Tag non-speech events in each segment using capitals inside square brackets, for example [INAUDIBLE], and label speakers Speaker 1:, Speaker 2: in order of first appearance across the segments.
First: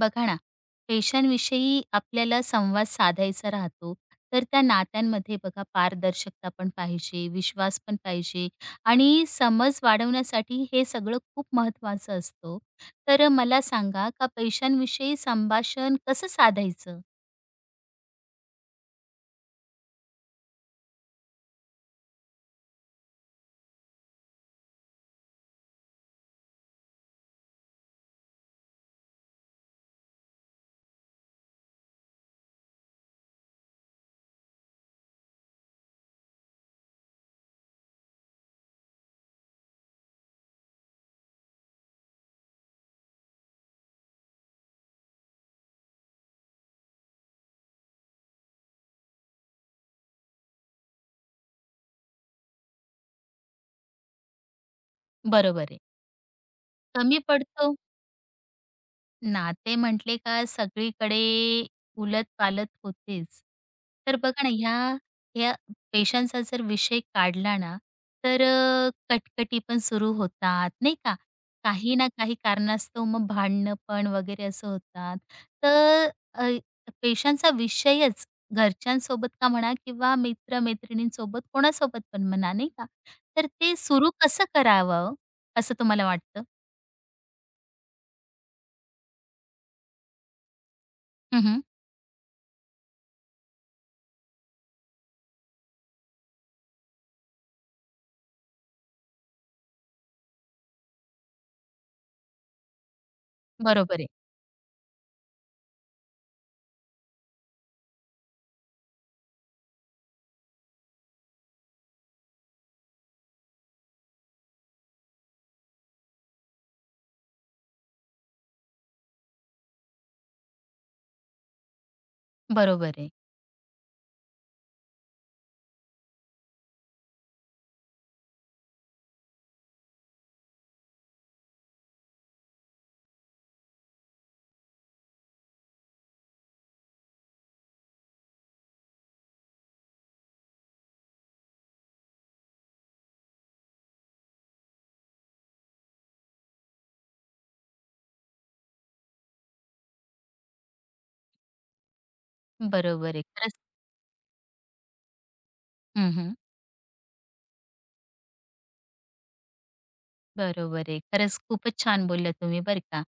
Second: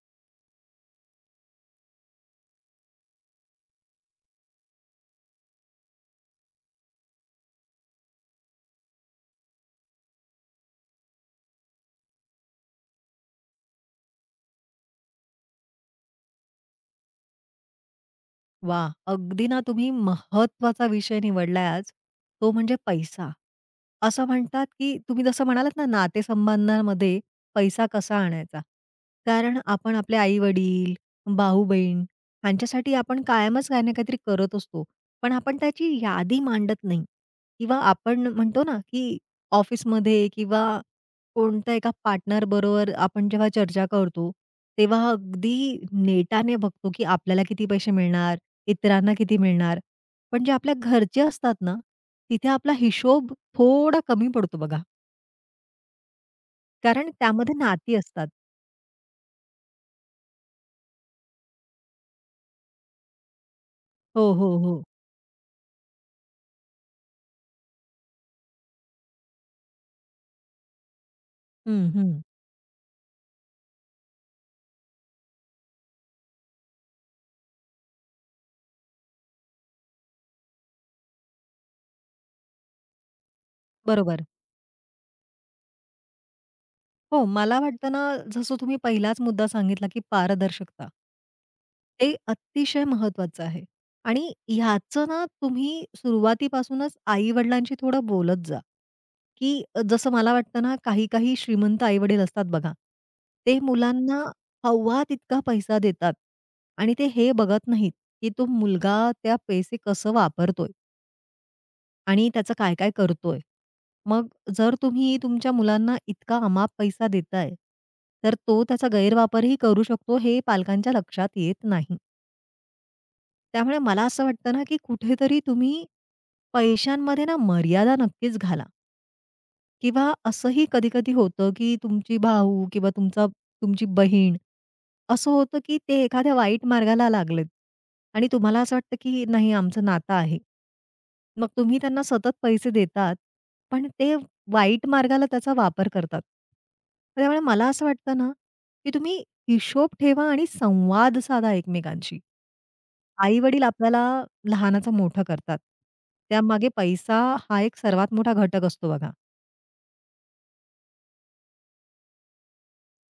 Speaker 1: बघा ना, पेशांविषयी आपल्याला संवाद साधायचा राहतो. तर त्या नात्यांमध्ये बघा पारदर्शकता पण पाहिजे, विश्वास पण पाहिजे आणि समज वाढवण्यासाठी हे सगळं खूप महत्त्वाचं असतं ओ. तर मला सांगा का पैशांविषयी संभाषण कसं साधायचं?
Speaker 2: वा, अगदी ना तुम्ही महत्वाचा विषय निवडलाय आज, तो म्हणजे पैसा. असं म्हणतात, की तुम्ही जसं म्हणालात ना, नातेसंबंधामध्ये पैसा कसा आणायचा? कारण आपण आपले आई-वडील, भाऊ-बहीण ह्यांच्यासाठी आपण कायमच काही ना काहीतरी करत असतो. पण आपण त्याची यादी मांडत नाही किंवा आपण म्हणतो ना, की ऑफिसमध्ये किंवा कोणत्या एका पार्टनरबरोबर आपण जेव्हा चर्चा करतो, तेव्हा अगदी नेटाने बघतो, की आपल्याला किती पैसे मिळणार? इतरांना किती मिळणार? पण जे आपल्या घरचे असतात ना, तिथे आपला हिशोब थोडा कमी पडतो बघा.
Speaker 1: बरोबर आहे.
Speaker 2: कारण
Speaker 1: कमी
Speaker 2: त्यामध्ये
Speaker 1: पडतो
Speaker 2: नाती असतात.
Speaker 1: नाते म्हटले का सगळीकडे उलत-पालत होतेच. तर
Speaker 2: हो,
Speaker 1: बघा ना,
Speaker 2: हो, हो.
Speaker 1: ह्या ह्या पेशांचा जर विषय काढला ना, तर कटकटी पण सुरू होतात, नाही का?
Speaker 2: हं,
Speaker 1: काही ना
Speaker 2: हं.
Speaker 1: काही कारणास्तव मग भांडणं पण वगैरे असं होतात. तर अ, पेशांचा विषयच घरच्यांसोबत का म्हणा किंवा मित्र-मैत्रिणींसोबत कोणासोबत पण म्हणा, नाही का? तर ते सुरू
Speaker 2: बरोबर.
Speaker 1: कसं करावं, असं तुम्हाला वाटतं?
Speaker 2: हो, मला वाटतं ना, जसं तुम्ही पहिलाच मुद्दा सांगितला, की पारदर्शकता.
Speaker 1: हं,
Speaker 2: ते अतिशय महत्वाचं आहे आणि ह्याचं ना, तुम्ही सुरुवातीपासूनच आई-वडिलांशी थोडं बोलत जा, की जसं मला वाटतं ना, काही-काही श्रीमंत आई-वडील असतात बघा, ते
Speaker 1: बरोबर आहे,
Speaker 2: मुलांना हवा तितका पैसा देतात आणि ते हे बघत नाहीत, की तो मुलगा त्या पैसे कसं वापरतोय. आणि त्याचं काय-काय करतोय. मग जर तुम्ही तुमच्या मुलांना इतका अमाप पैसा देताय, तर तो त्याचा गैरवापरही करू शकतो हे पालकांच्या लक्षात येत नाही.
Speaker 1: बरोबर आहे.
Speaker 2: त्यामुळे मला असं वाटतं ना, की कुठेतरी तुम्ही पैशांमध्ये ना मर्यादा नक्कीच घाला. किंवा असंही कधी-कधी होतं, की तुमची भाऊ किंवा तुमची बहीण, असं होतं, की ते एखाद्या वाईट मार्गाला लागलेत आणि तुम्हाला असं वाटतं, की नाही आमचं नातं आहे. मग तुम्ही त्यांना सतत पैसे देतात, पण ते वाईट मार्गाला त्याचा वापर करतात. त्यामुळे मला असं वाटतं ना, की तुम्ही हिशोब ठेवा आणि संवाद साधा एकमेकांशी.
Speaker 1: बरोबर आहे. खरंच
Speaker 2: आई-वडील आपल्याला लहानाचं मोठं करतात.
Speaker 1: हं, हं.
Speaker 2: त्यामागे पैसा हा एक सर्वात मोठा घटक असतो बघा.
Speaker 1: बरोबर आहे. खरंच खूपच छान बोलल्या तुम्ही बरं का.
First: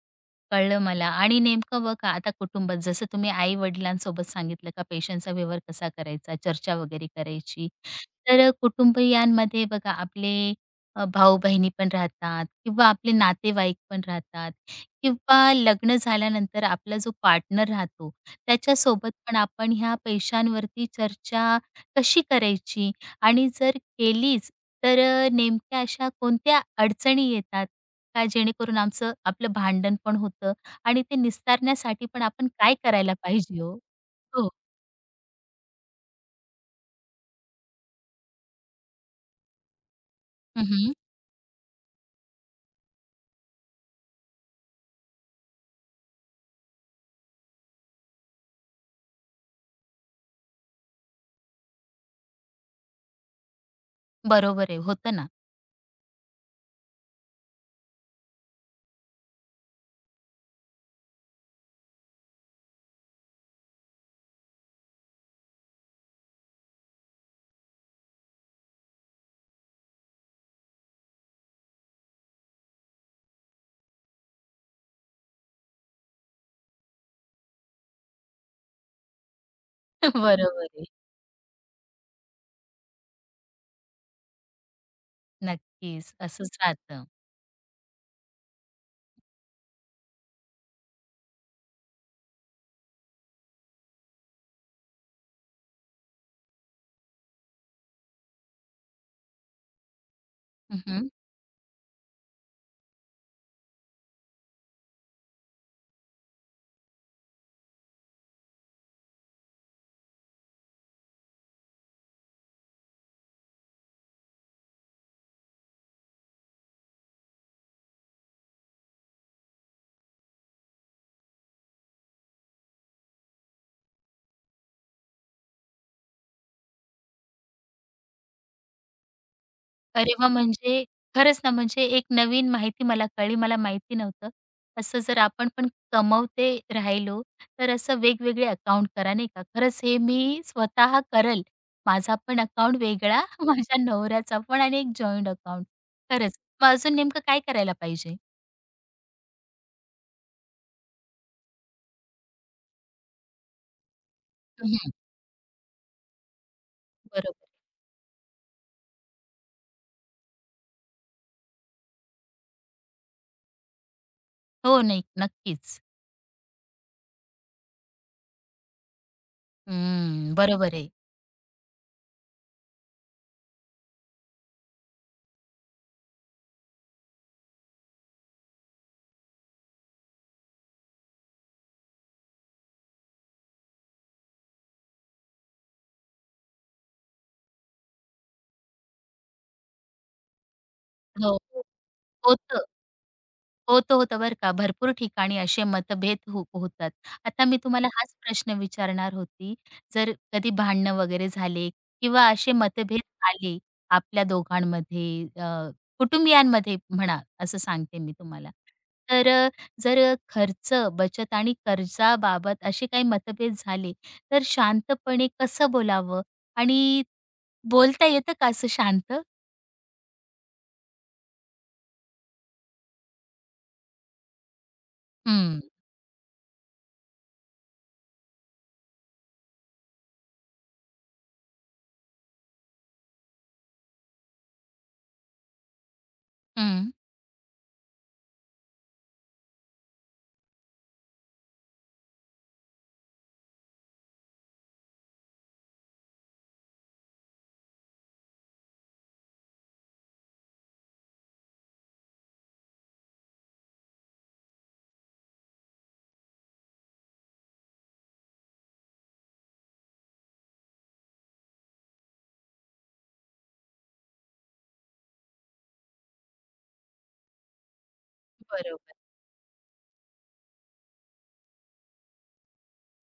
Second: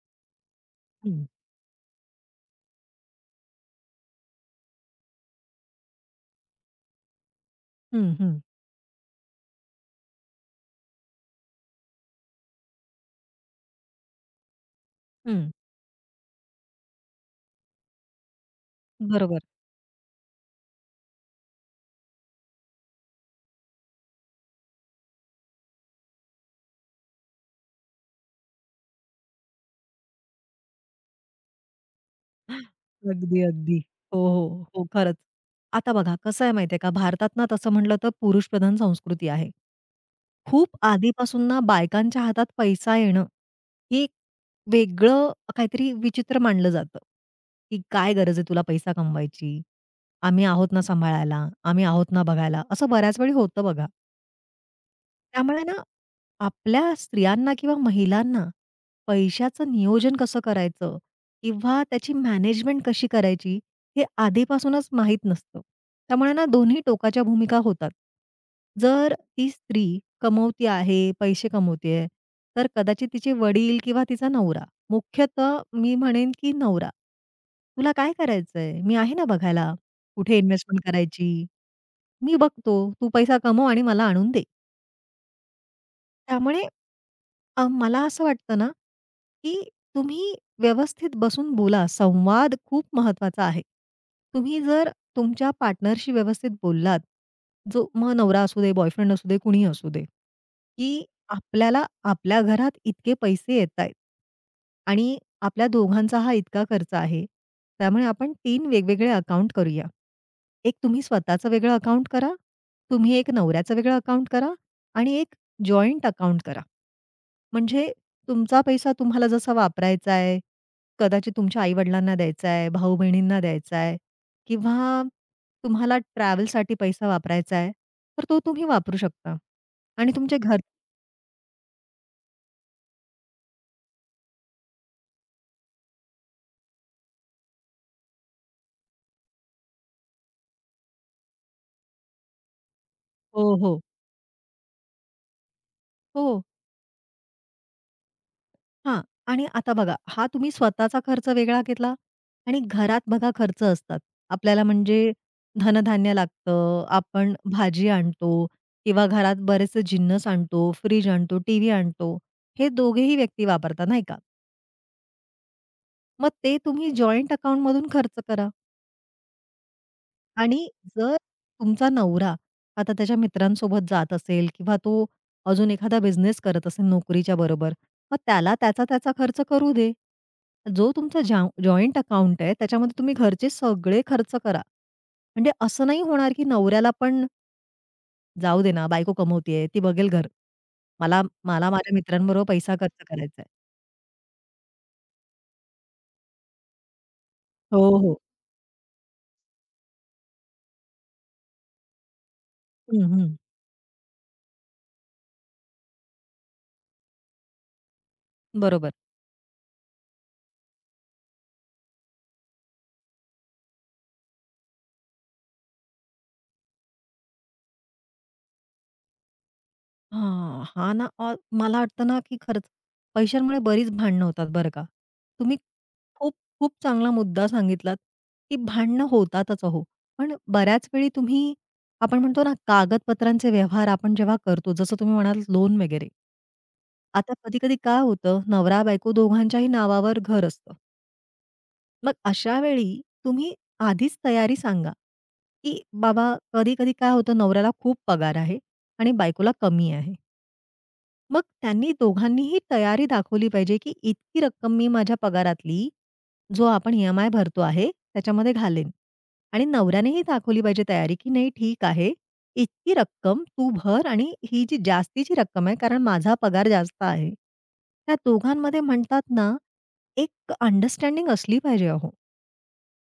Speaker 1: कळलं मला आणि नेमकं बघा आता कुटुंबात जसं तुम्ही आई-वडिलांसोबत सांगितलं का पैशांचा व्यवहार कसा करायचा, चर्चा वगैरे करायची.
Speaker 2: हं, हं,
Speaker 1: तर कुटुंबियांमध्ये बघा आपले भाऊ-बहिणी पण राहतात किंवा आपले नातेवाईक पण राहतात
Speaker 2: हं.
Speaker 1: किंवा लग्न झाल्यानंतर आपला जो पार्टनर राहतो त्याच्यासोबत पण
Speaker 2: बरोबर.
Speaker 1: आपण ह्या पैशांवरती चर्चा कशी करायची आणि जर केलीच तर नेमक्या अशा कोणत्या अडचणी येतात का जेणेकरून आमचं आपलं भांडण पण होतं आणि ते निस्तारण्यासाठी पण आपण काय करायला
Speaker 2: अगदी,
Speaker 1: पाहिजे हो?
Speaker 2: अगदी. हो,
Speaker 1: हो.
Speaker 2: हो, हो. खरंच. आता बघा कसं आहे माहिती आहे का, भारतात ना तसं म्हटलं तर पुरुषप्रधान संस्कृती आहे.
Speaker 1: हं,
Speaker 2: खूप
Speaker 1: हं.
Speaker 2: आधीपासून ना बायकांच्या हातात पैसा येणं, हे एक वेगळं काहीतरी विचित्र मानलं जातं, की "काय गरज आहे तुला पैसा कमवायची? आम्ही आहोत ना सांभाळायला, आम्ही आहोत ना बघायला." असं बऱ्याच वेळी होतं बघा.
Speaker 1: बरोबर आहे. होतं ना.
Speaker 2: त्यामुळे ना आपल्या स्त्रियांना किंवा महिलांना पैशाचं नियोजन कसं करायचं किंवा त्याची मॅनेजमेंट कशी करायची, हे आधीपासूनच माहीत नसतं. त्यामुळे ना दोन्ही टोकाच्या भूमिका होतात. जर ती स्त्री कमवती आहे, पैसे कमवती आहे, तर कदाचित तिचे वडील किंवा तिचा नवरा, मुख्यतः मी म्हणेन की नवरा, "तुला काय करायचंय? मी आहे ना बघायला.
Speaker 1: [LAUGHS]
Speaker 2: कुठे
Speaker 1: बरोबर
Speaker 2: इन्व्हेस्टमेंट
Speaker 1: आहे.
Speaker 2: करायची? मी बघतो. तू पैसा कमव आणि मला आणून दे."
Speaker 1: नक्कीच. असंच
Speaker 2: त्यामुळे
Speaker 1: राहतं.
Speaker 2: मला असं वाटतं ना, की तुम्ही व्यवस्थित बसून बोला. संवाद खूप महत्वाचा आहे. तुम्ही जर तुमच्या पार्टनरशी व्यवस्थित बोललात, जो मग नवरा असू दे, बॉयफ्रेंड असू दे, कुणी असू दे, की आपल्याला आपल्या घरात इतके पैसे येतायत आणि आपल्या दोघांचा हा इतका खर्च आहे. त्यामुळे आपण 3 वेगवेगळे अकाउंट करूया. एक तुम्ही स्वतःचं वेगळं अकाउंट करा, तुम्ही एक नवऱ्याचं वेगळं अकाउंट करा आणि एक जॉइंट अकाउंट करा. म्हणजे तुमचा पैसा तुम्हाला जसा वापरायचा आहे, कदाचित तुमच्या आई-वडिलांना द्यायचा आहे, भाऊ-बहिणींना द्यायचा आहे किंवा तुम्हाला ट्रॅव्हलसाठी पैसा वापरायचा आहे, तर तो तुम्ही वापरू शकता. आणि
Speaker 1: अरे वाह!
Speaker 2: तुमचे घर
Speaker 1: म्हणजे खरंच ना, म्हणजे एक नवीन माहिती मला कळली, मला माहिती नव्हतं. असं जर आपण पण कमवते राहिलो, तर असं वेगवेगळे अकाउंट करा, नाही का. खरंच हे मी स्वतः करेल. माझा पण अकाउंट वेगळा,
Speaker 2: हो,
Speaker 1: [LAUGHS] माझ्या
Speaker 2: हो.
Speaker 1: नवऱ्याचा पण आणि एक जॉइंट अकाउंट. खरंच.
Speaker 2: हो.
Speaker 1: मग अजून नेमकं काय करायला पाहिजे?
Speaker 2: हां. आणि आता बघा, हा तुम्ही स्वतःचा खर्च वेगळा घेतला आणि घरात बघा खर्च असतात. आपल्याला
Speaker 1: हं,
Speaker 2: म्हणजे धनधान्य लागतं, आपण
Speaker 1: बरोबर.
Speaker 2: भाजी आणतो किंवा घरात बरेचसे जिन्नस आणतो, फ्रीज आणतो, टीव्ही आणतो. हे दोघेही व्यक्ती वापरतात, नाही का?
Speaker 1: हो, नाही नक्कीच.
Speaker 2: मग ते तुम्ही जॉइंट अकाउंटमधून खर्च करा.
Speaker 1: हं,
Speaker 2: आणि
Speaker 1: बरोबर आहे.
Speaker 2: जर तुमचा नवरा आता त्याच्या मित्रांसोबत जात असेल किंवा तो अजून एखादा बिझनेस करत असेल नोकरीच्या बरोबर, मग त्याला त्याचा-त्याचा खर्च करू दे. जो तुमचा जॉइंट अकाउंट आहे, त्याच्यामध्ये तुम्ही घरचे सगळे खर्च करा. म्हणजे असं नाही होणार, की नवऱ्याला पण जाऊ दे ना, बायको कमवतीये, ती बघेल घर. मला
Speaker 1: हो,
Speaker 2: मला माझ्या मित्रांबरोबर
Speaker 1: होतं.
Speaker 2: पैसा खर्च करायचा आहे.
Speaker 1: होतं, होतं बरं का. भरपूर ठिकाणी असे मतभेद हो होतात. आता मी
Speaker 2: हो,
Speaker 1: तुम्हाला हं. हाच
Speaker 2: हो.
Speaker 1: प्रश्न विचारणार होती. जर कधी भांडणं वगैरे झाले किंवा असे मतभेद
Speaker 2: हं, हं.
Speaker 1: आले आपल्या दोघांमध्ये कुटुंबियांमध्ये म्हणा, असं सांगते मी तुम्हाला.
Speaker 2: बरोबर.
Speaker 1: तर जर खर्च, बचत आणि कर्जाबाबत असे काही मतभेद झाले, तर शांतपणे कसं बोलावं आणि बोलता येतं का असं शांत?
Speaker 2: हां, हां ना, मला वाटतं ना, की खरंच पैशांमुळे बरीच भांडणं होतात बरं का. तुम्ही
Speaker 1: हं,
Speaker 2: खूप खूप चांगला मुद्दा सांगितलात, की भांडणं होतातच अहो. पण बऱ्याच वेळी तुम्ही आपण म्हणतो ना, कागदपत्रांचे व्यवहार आपण जेव्हा करतो, जसं तुम्ही म्हणालात लोन वगैरे.
Speaker 1: हं.
Speaker 2: आता कधी-कधी काय होतं, नवरा-बायको दोघांच्याही नावावर घर असतं. मग अशा वेळी तुम्ही आधीच तयारी सांगा, की बाबा कधी-कधी काय होतं, नवऱ्याला खूप पगार आहे आणि बायकोला कमी आहे. मग त्यांनी दोघांनीही तयारी दाखवली पाहिजे, की इतकी रक्कम मी माझ्या पगारातली, जो आपण ई-एम-आय भरतो आहे, त्याच्यामध्ये घालेन. आणि नवऱ्यानेही दाखवली पाहिजे तयारी, की नाही ठीक आहे, इतकी रक्कम तू भर आणि ही जी जास्तीची रक्कम आहे, कारण माझा पगार जास्त आहे. त्या दोघांमध्ये
Speaker 1: बरोबर.
Speaker 2: म्हणतात ना, एक अंडरस्टँडिंग असली पाहिजे अहो,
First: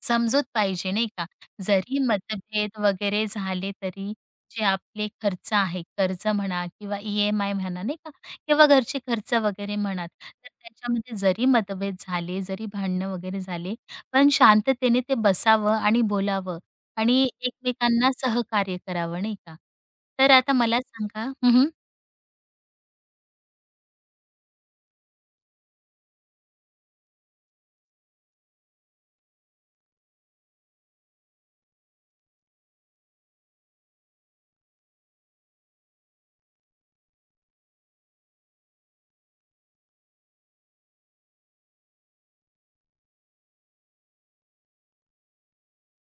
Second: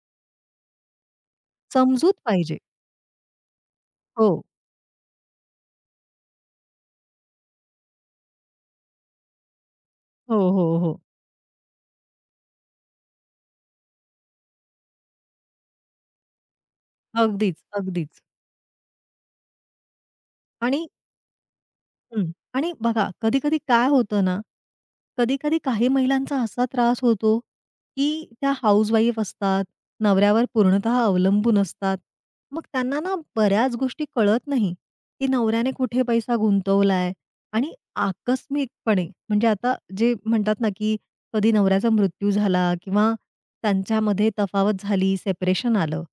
Speaker 1: समजूत पाहिजे नाही का? जरी
Speaker 2: समजूत पाहिजे.
Speaker 1: मतभेद वगैरे झाले तरी
Speaker 2: हो,
Speaker 1: जे आपले खर्च आहे, कर्ज म्हणा किंवा ई-एम-आय म्हणा नाही का? किंवा घरचे खर्च वगैरे म्हणा,
Speaker 2: हो,
Speaker 1: तर
Speaker 2: हो, हो.
Speaker 1: त्याच्यामध्ये जरी मतभेद झाले, जरी भांडणं वगैरे झाले, पण शांततेने ते बसावं आणि बोलावं आणि
Speaker 2: अगदीच,
Speaker 1: एकमेकांना
Speaker 2: अगदीच.
Speaker 1: सहकार्य करावं नाही का? तर आता मला
Speaker 2: आणि
Speaker 1: सांगा हं, हं.
Speaker 2: हं. आणि बघा, कधी-कधी काय होतं ना, कधी-कधी काही महिलांचा असा त्रास होतो, की त्या हाउसवाईफ असतात, नवऱ्यावर पूर्णतः अवलंबून असतात. मग त्यांना ना बऱ्याच गोष्टी कळत नाही, की नवऱ्याने कुठे पैसा गुंतवलाय आणि आकस्मिकपणे म्हणजे आता जे म्हणतात ना, की कधी नवऱ्याचा मृत्यू झाला किंवा त्यांच्यामध्ये तफावत झाली, सेपरेशन आलं,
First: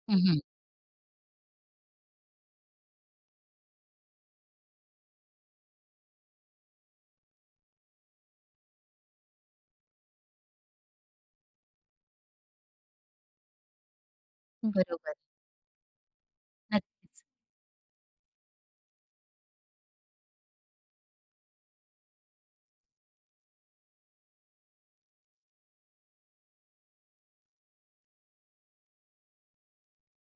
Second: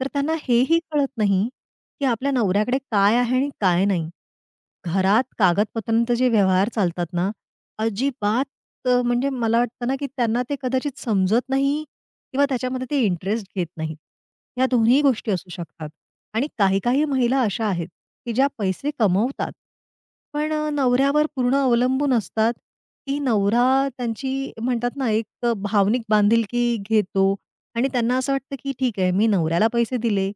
Speaker 2: तर त्यांना
Speaker 1: हं,
Speaker 2: हेही कळत नाही की आपल्या नवऱ्याकडे काय आहे आणि काय नाही. घरात कागदपत्रांचे जे व्यवहार चालतात ना, अजिबात म्हणजे मला वाटतं ना, की त्यांना ते कदाचित समजत नाही किंवा त्याच्यामध्ये ते इंटरेस्ट घेत नाहीत. या दोन्ही
Speaker 1: बरोबर.
Speaker 2: गोष्टी असू शकतात. आणि काही-काही
Speaker 1: नक्कीच.
Speaker 2: महिला अशा आहेत, की ज्या पैसे कमवतात, पण नवऱ्यावर पूर्ण अवलंबून असतात, की नवरा त्यांची म्हणतात ना, एक भावनिक बांधिलकी घेतो आणि त्यांना असं वाटतं, की ठीक आहे, मी नवऱ्याला पैसे दिले,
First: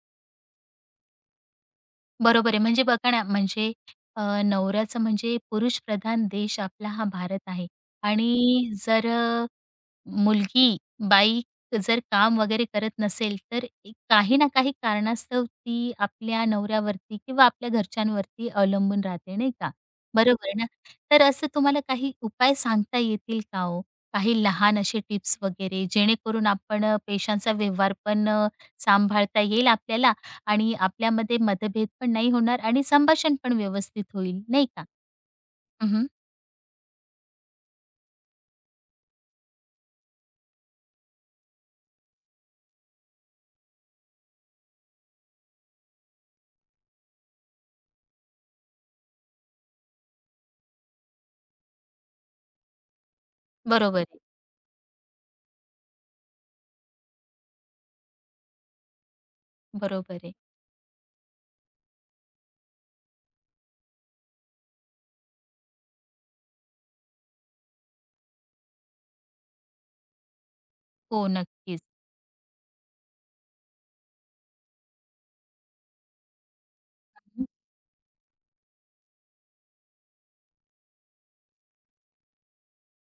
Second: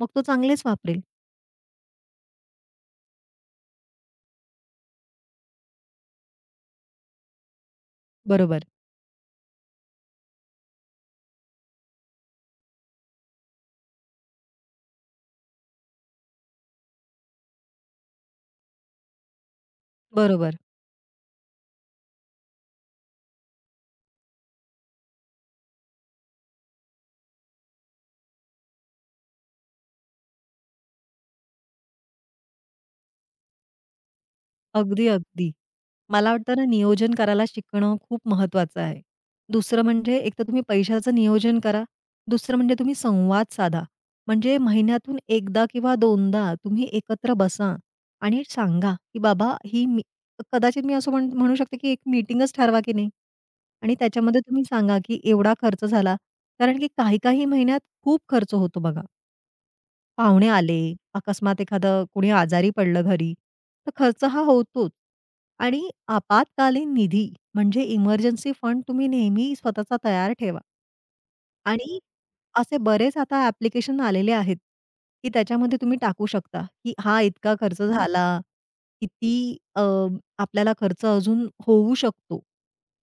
Speaker 2: मग तो चांगलेच वापरेल.
Speaker 1: बरोबर आहे. म्हणजे बघा ना, म्हणजे नवऱ्याचं म्हणजे पुरुषप्रधान देश आपला हा भारत आहे
Speaker 2: बरोबर,
Speaker 1: आणि जर मुलगी, बाई जर काम वगैरे करत नसेल, तर एक काही ना काही कारणास्तव ती आपल्या नवऱ्यावरती किंवा आपल्या घरच्यांवरती अवलंबून राहते, नाही का? बरोबर आहे
Speaker 2: बरोबर.
Speaker 1: ना? तर असं तुम्हाला काही उपाय सांगता येतील का हो? काही लहान असे टिप्स वगैरे, जेणेकरून आपण पैशांचा व्यवहार पण सांभाळता येईल आपल्याला आणि आपल्यामध्ये मतभेद पण नाही होणार आणि संभाषण पण व्यवस्थित होईल, नाही का?
Speaker 2: अगदी, अगदी.
Speaker 1: हं,
Speaker 2: मला वाटतं ना नियोजन करायला शिकणं खूप महत्वाचं आहे. दुसरं म्हणजे एक तर तुम्ही पैशाचं नियोजन करा. दुसरं म्हणजे तुम्ही संवाद साधा. म्हणजे महिन्यातून एकदा किंवा दोनदा तुम्ही एकत्र बसा आणि सांगा, की बाबा ही मी कदाचित मी असं म्हणू शकते, की एक मीटिंगच ठरवा की नाही आणि
Speaker 1: बरोबर आहे,
Speaker 2: त्याच्यामध्ये तुम्ही सांगा, की एवढा खर्च झाला. कारण की काही-काही महिन्यात खूप खर्च होतो बघा.
Speaker 1: बरोबर आहे.
Speaker 2: पाहुणे आले, अकस्मात एखादं कुणी आजारी पडलं घरी, तर खर्च हा होतोच. आणि आपातकालीन निधी म्हणजे इमर्जन्सी फंड तुम्ही नेहमी स्वतःचा तयार ठेवा.
Speaker 1: हो, नक्कीच.
Speaker 2: आणि असे बरेच आता ॲप्लिकेशन आलेले आहेत, की त्याच्यामध्ये तुम्ही टाकू शकता, की हा इतका खर्च झाला, किती आपल्याला खर्च अजून होऊ शकतो.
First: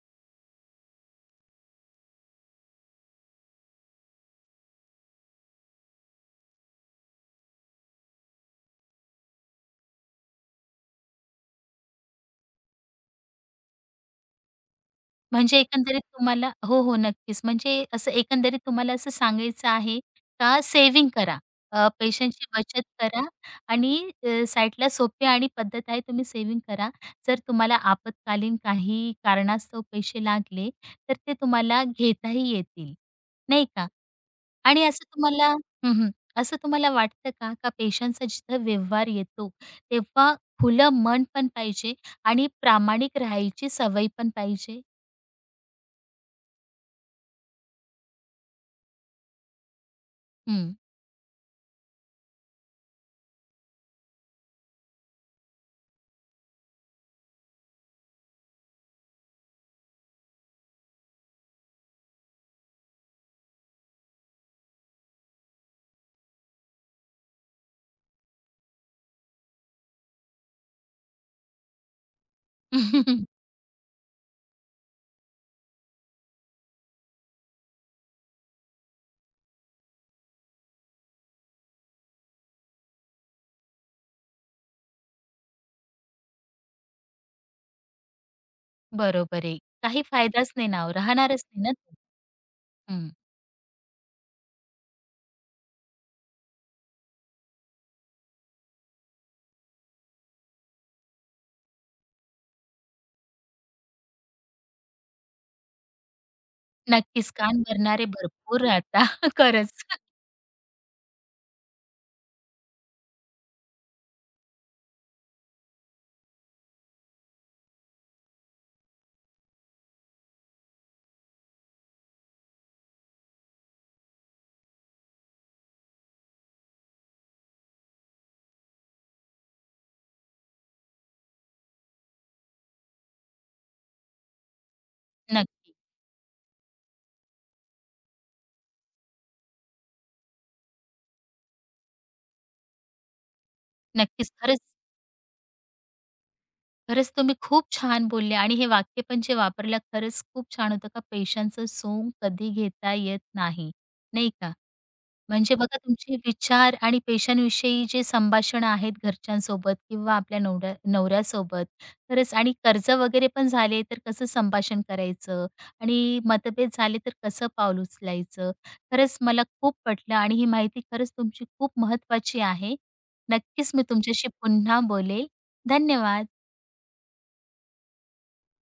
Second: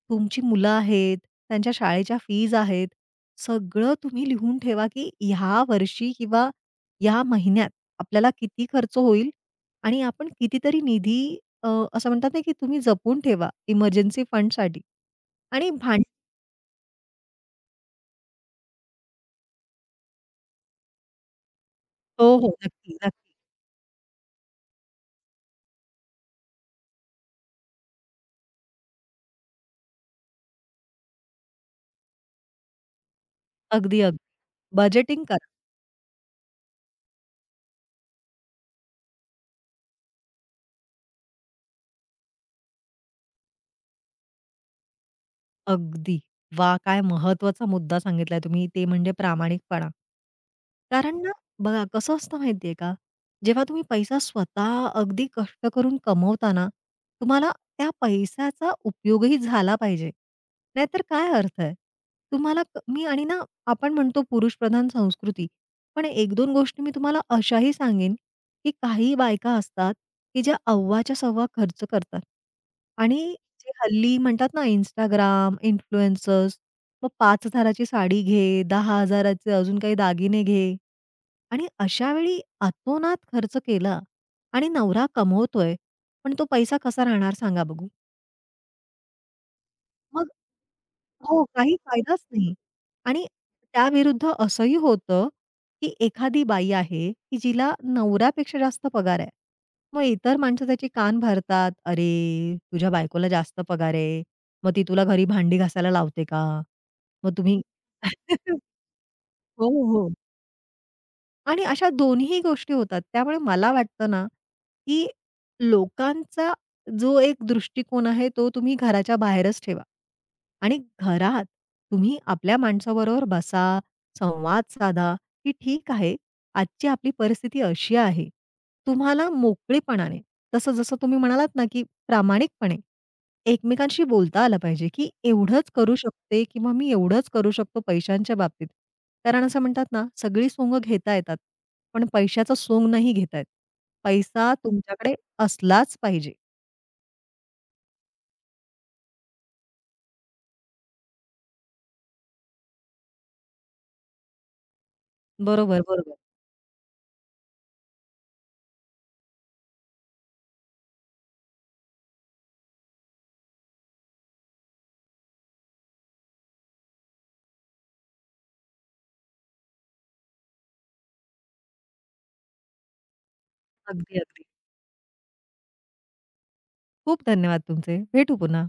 Speaker 2: तुमची मुलं आहेत, त्यांच्या शाळेच्या फीज आहेत. सगळं तुम्ही लिहून ठेवा, की ह्या वर्षी किंवा या महिन्यात आपल्याला किती खर्च होईल आणि आपण कितीतरी निधी असं म्हणतात ना, की तुम्ही जपून ठेवा इमर्जन्सी फंडसाठी
Speaker 1: म्हणजे
Speaker 2: आणि
Speaker 1: एकंदरीत
Speaker 2: भांड
Speaker 1: तुम्हाला हो, हो, नक्कीच. म्हणजे असं एकंदरीत तुम्हाला असं सांगायचं आहे का सेव्हिंग करा.
Speaker 2: हो,
Speaker 1: पैशांची
Speaker 2: हो.
Speaker 1: बचत
Speaker 2: नक्की,
Speaker 1: करा
Speaker 2: नक्की.
Speaker 1: आणि साईडला सोपी आणि पद्धत आहे तुम्ही सेव्हिंग करा. जर तुम्हाला आपत्कालीन काही कारणास्तव पैसे लागले, तर ते तुम्हाला घेताही येतील, नाही का?
Speaker 2: अगदी, अगदी.
Speaker 1: आणि असं
Speaker 2: बजेटिंग करा.
Speaker 1: तुम्हाला हं, हं. असं तुम्हाला वाटतं का, का पैशांचा जिथं व्यवहार येतो, तेव्हा खुलं मन पण पाहिजे आणि प्रामाणिक राहायची सवय पण पाहिजे?
Speaker 2: अगदी. वा काय महत्त्वाचा मुद्दा सांगितलाय तुम्ही ते म्हणजे प्रामाणिकपणा.
Speaker 1: हं.
Speaker 2: कारण ना, बघा कसं असतं माहिती आहे का, जेव्हा तुम्ही पैसा स्वतः अगदी कष्ट करून कमवता ना, तुम्हाला त्या पैशाचा उपयोगही झाला पाहिजे. नाहीतर काय अर्थ आहे? तुम्हाला क मी आणि ना, आपण म्हणतो पुरुषप्रधान संस्कृती, पण 1-2 गोष्टी मी तुम्हाला अशाही सांगेन, की काही बायका असतात, की ज्या अव्वाच्या सव्वा खर्च करतात आणि
Speaker 1: [LAUGHS]
Speaker 2: जे हल्ली म्हणतात ना Instagram, इन्फ्लुएन्सर्स, मग 5,000 ची साडी घे, 10,000 चे अजून काही दागिने घे आणि अशा वेळी अतोनात खर्च केला आणि नवरा कमवतोय, पण तो पैसा कसा राहणार सांगा बघू?
Speaker 1: बरोबर आहे. काही
Speaker 2: मग
Speaker 1: फायदाच नाही ना ओ,
Speaker 2: हो,
Speaker 1: राहणारच नाही ना
Speaker 2: काही
Speaker 1: तो.
Speaker 2: फायदाच नाही.
Speaker 1: हं.
Speaker 2: आणि त्याविरुद्ध असंही होतं, की एखादी बाई आहे, की जिला नवऱ्यापेक्षा जास्त पगार आहे. मग इतर माणसं त्याचे कान भरतात, "अरे, तुझ्या बायकोला जास्त पगार आहे. मग ती तुला घरी भांडी घासायला लावते का?
Speaker 1: नक्कीच
Speaker 2: मग तुम्ही"
Speaker 1: कान भरणारे
Speaker 2: [LAUGHS]
Speaker 1: भरपूर राहता. [LAUGHS]
Speaker 2: हो,
Speaker 1: खरंच.
Speaker 2: हो. आणि अशा दोन्हीही गोष्टी होतात. त्यामुळे मला वाटतं ना, की लोकांचा जो एक दृष्टिकोन आहे, तो तुम्ही घराच्या बाहेरच ठेवा. आणि घरात तुम्ही आपल्या माणसाबरोबर बसा, संवाद साधा, की ठीक आहे, आजची आपली परिस्थिती अशी आहे. तुम्हाला मोकळेपणाने, तसं जसं तुम्ही म्हणालात ना, की प्रामाणिकपणे एकमेकांशी बोलता आलं पाहिजे, की एवढंच
Speaker 1: नक्की.
Speaker 2: करू शकते किंवा मी एवढंच करू शकतो पैशांच्या बाबतीत. कारण असं म्हणतात ना, सगळी सोंग घेता येतात, पण पैशाचं सोंग नाही घेता येत.
Speaker 1: नक्कीच.
Speaker 2: पैसा
Speaker 1: खरंच,
Speaker 2: तुमच्याकडे असलाच पाहिजे.
Speaker 1: खरंच तुम्ही खूप छान बोलले आणि हे वाक्य पण जे वापरलं खरंच खूप छान होतं का पैशांचं सोंग कधी घेता येत नाही, नाही का? म्हणजे बघा
Speaker 2: बरोबर, बरोबर.
Speaker 1: तुमचे विचार आणि पेशांविषयी जे संभाषण आहेत घरच्यांसोबत किंवा आपल्या नवऱ्यासोबत खरंच आणि कर्ज वगैरे पण झाले तर कसं संभाषण करायचं आणि मतभेद झाले तर कसं पाऊल उचलायचं खरंच मला खूप पटलं आणि ही माहिती खरंच तुमची खूप महत्वाची आहे नक्कीच मी
Speaker 2: अगदी,
Speaker 1: तुमच्याशी
Speaker 2: अगदी.
Speaker 1: पुन्हा बोलेल धन्यवाद
Speaker 2: खूप धन्यवाद तुमचे. भेटू पुन्हा.